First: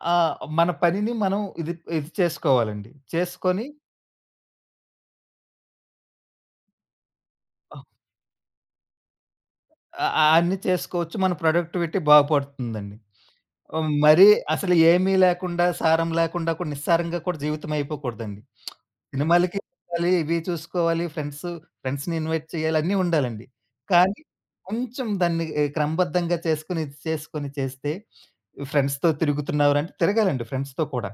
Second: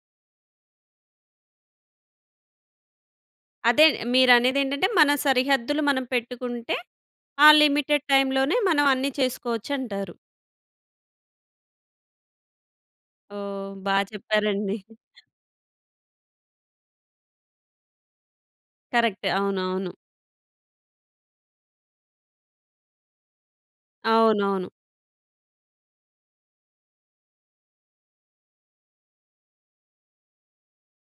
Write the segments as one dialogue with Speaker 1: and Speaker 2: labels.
Speaker 1: ఆ! మన పనిని మనం ఇది, ఇది చేసుకోవాలండి. చేసుకొని
Speaker 2: అదే మీరనేదేంటంటే మన సరిహద్దులు మనం పెట్టుకుంటే ఆ
Speaker 1: ఆ!
Speaker 2: లిమిటెడ్ టైమ్‌లోనే మనం అన్నీ
Speaker 1: అ
Speaker 2: చేసుకోవచ్చంటారు.
Speaker 1: అ అన్ని చేసుకోవచ్చు. మన ప్రొడక్టివిటీ బాగుపడుతుందండి.
Speaker 2: ఓహ్!
Speaker 1: ఆహ్,
Speaker 2: బా
Speaker 1: మరీ అసలు
Speaker 2: చెప్పారండి.
Speaker 1: ఏమి లేకుండా, సారం లేకుండా కూడా, నిస్సారంగా కూడా జీవితమైపోకూడదండి.
Speaker 2: కరెక్ట్,
Speaker 1: సినిమాలకి
Speaker 2: అవునవును.
Speaker 1: చూసుకోవాలి, ఇవి చూసుకోవాలి, ఫ్రెండ్సు ఫ్రెండ్స్‌ని ఇన్‌వైట్ చేయాలి అన్నీ ఉండాలండి. కానీ,
Speaker 2: అవునవును.
Speaker 1: కొంచెం దాన్ని ఆహ్, క్రమబద్ధంగా చేసుకొని ఇది చేసుకొని చేస్తే "ఫ్రెండ్స్‌తో తిరుగుతున్నావురా?" అంటే తిరగాలండి ఫ్రెండ్స్‌తో కూడా.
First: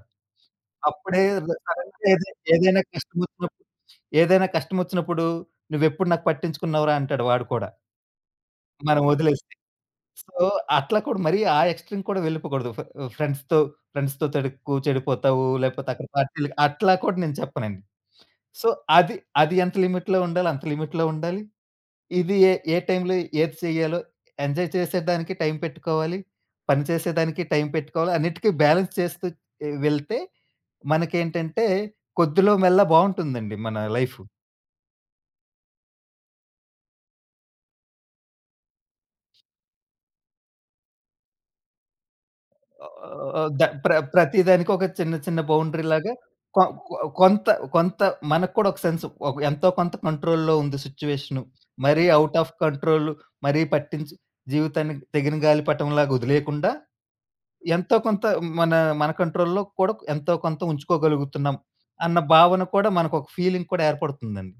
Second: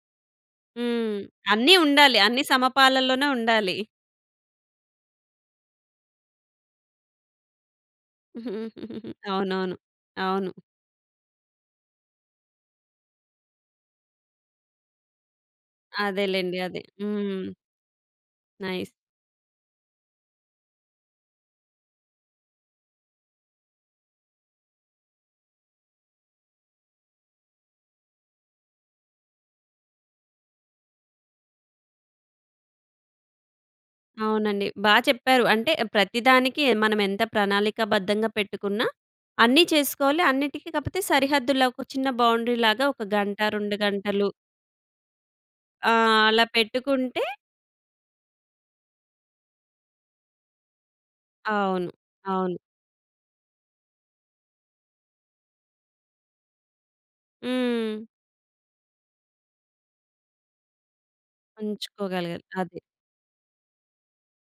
Speaker 2: హ్మ్.
Speaker 1: అప్పుడేదైనా
Speaker 2: అన్ని
Speaker 1: కరెక్ట్
Speaker 2: ఉండాలి.
Speaker 1: ఏది
Speaker 2: అన్ని
Speaker 1: ఏదైన
Speaker 2: సమపాలలోనే
Speaker 1: కష్టమోచ్చినప్పుడు
Speaker 2: ఉండాలి.
Speaker 1: ఏదైన కష్టమోచ్చినప్పుడు "నువ్వు ఎప్పుడు నాకు పట్టించుకున్నావురా?" అంటాడు వాడు కూడా. మనం ఒదిలేస్తే.
Speaker 2: అవునవును,
Speaker 1: సో,
Speaker 2: అవును.
Speaker 1: అట్లా కూడా మరి ఆ ఎక్‌స్ట్రీమ్‌ కూడా వెళ్ళిపోకూడదు. "ఫే ఫ్రెండ్స్‌తో ఫ్రెండ్స్‌తో తిరగకు చెడిపోతావు లేపోతే అక్కడ పార్టీలకి"
Speaker 2: అదేలెండి అదే.
Speaker 1: అట్లా కూడా నేను
Speaker 2: హ్మ్.
Speaker 1: చెప్పనండి. So,
Speaker 2: nice.
Speaker 1: అది అది ఎంత లిమిట్‌లో ఉండాలో అంత లిమిట్‌లో ఉండాలి. ఇది ఏ ఏ టైంలో ఏది సేయ్యాలో, ఎంజాయ్ చేసేదానికి టైం పెట్టుకోవాలి, పని చేసేదానికి టైం పెట్టుకోవాలి. అన్నిటికి బ్యాలెన్స్ చేస్తూ వెళ్తే మనకేంటంటే కొద్దిలో మెల్లా బావుంటుందండి మన లైఫు.
Speaker 2: అవునండి. బా చెప్పారు. అంటే ప్రతిదానికి మనం ఎంత ప్రణాళికాబద్ధంగా పెట్టుకున్నా, అన్నీ చేసుకోవాలి అన్నిటికి కాపోతే సరిహద్దుల్లో ఒక చిన్న బౌండరీ లాగా ఒక గంట,
Speaker 1: ఆహ్, ద
Speaker 2: 2
Speaker 1: ప్ర
Speaker 2: గంటలు
Speaker 1: ప్రతిదానికి ఒక చిన్న చిన్న బౌండరీ
Speaker 2: ఆ!
Speaker 1: లాగా,
Speaker 2: అలా
Speaker 1: కొ కొ
Speaker 2: పెట్టుకుంటే
Speaker 1: కొంత కొంత మనకు కూడా ఒక సెన్సు. ఒక ఎంతో కొంత కంట్రోల్‌లో ఉంది సిట్యుయేషను.
Speaker 2: అవును.
Speaker 1: మరీ అవుట్ అఫ్
Speaker 2: అవును.
Speaker 1: కంట్రోల్ మరీ పట్టించి జీవితాన్ని తెగిన గాలి పటంలాగా ఒదిలేయకుండా, ఎంతో
Speaker 2: హ్మ్.
Speaker 1: కొంత మన మన కంట్రోల్‌లో కూడా ఎంతో కొంత ఉంచుకోగలుగుతున్నాం అన్న
Speaker 2: ఉంచుకోగలగాలి
Speaker 1: భావన
Speaker 2: అది.
Speaker 1: కూడా మనకు ఒక ఫీలింగ్ కూడా ఏర్పడుతుందండి.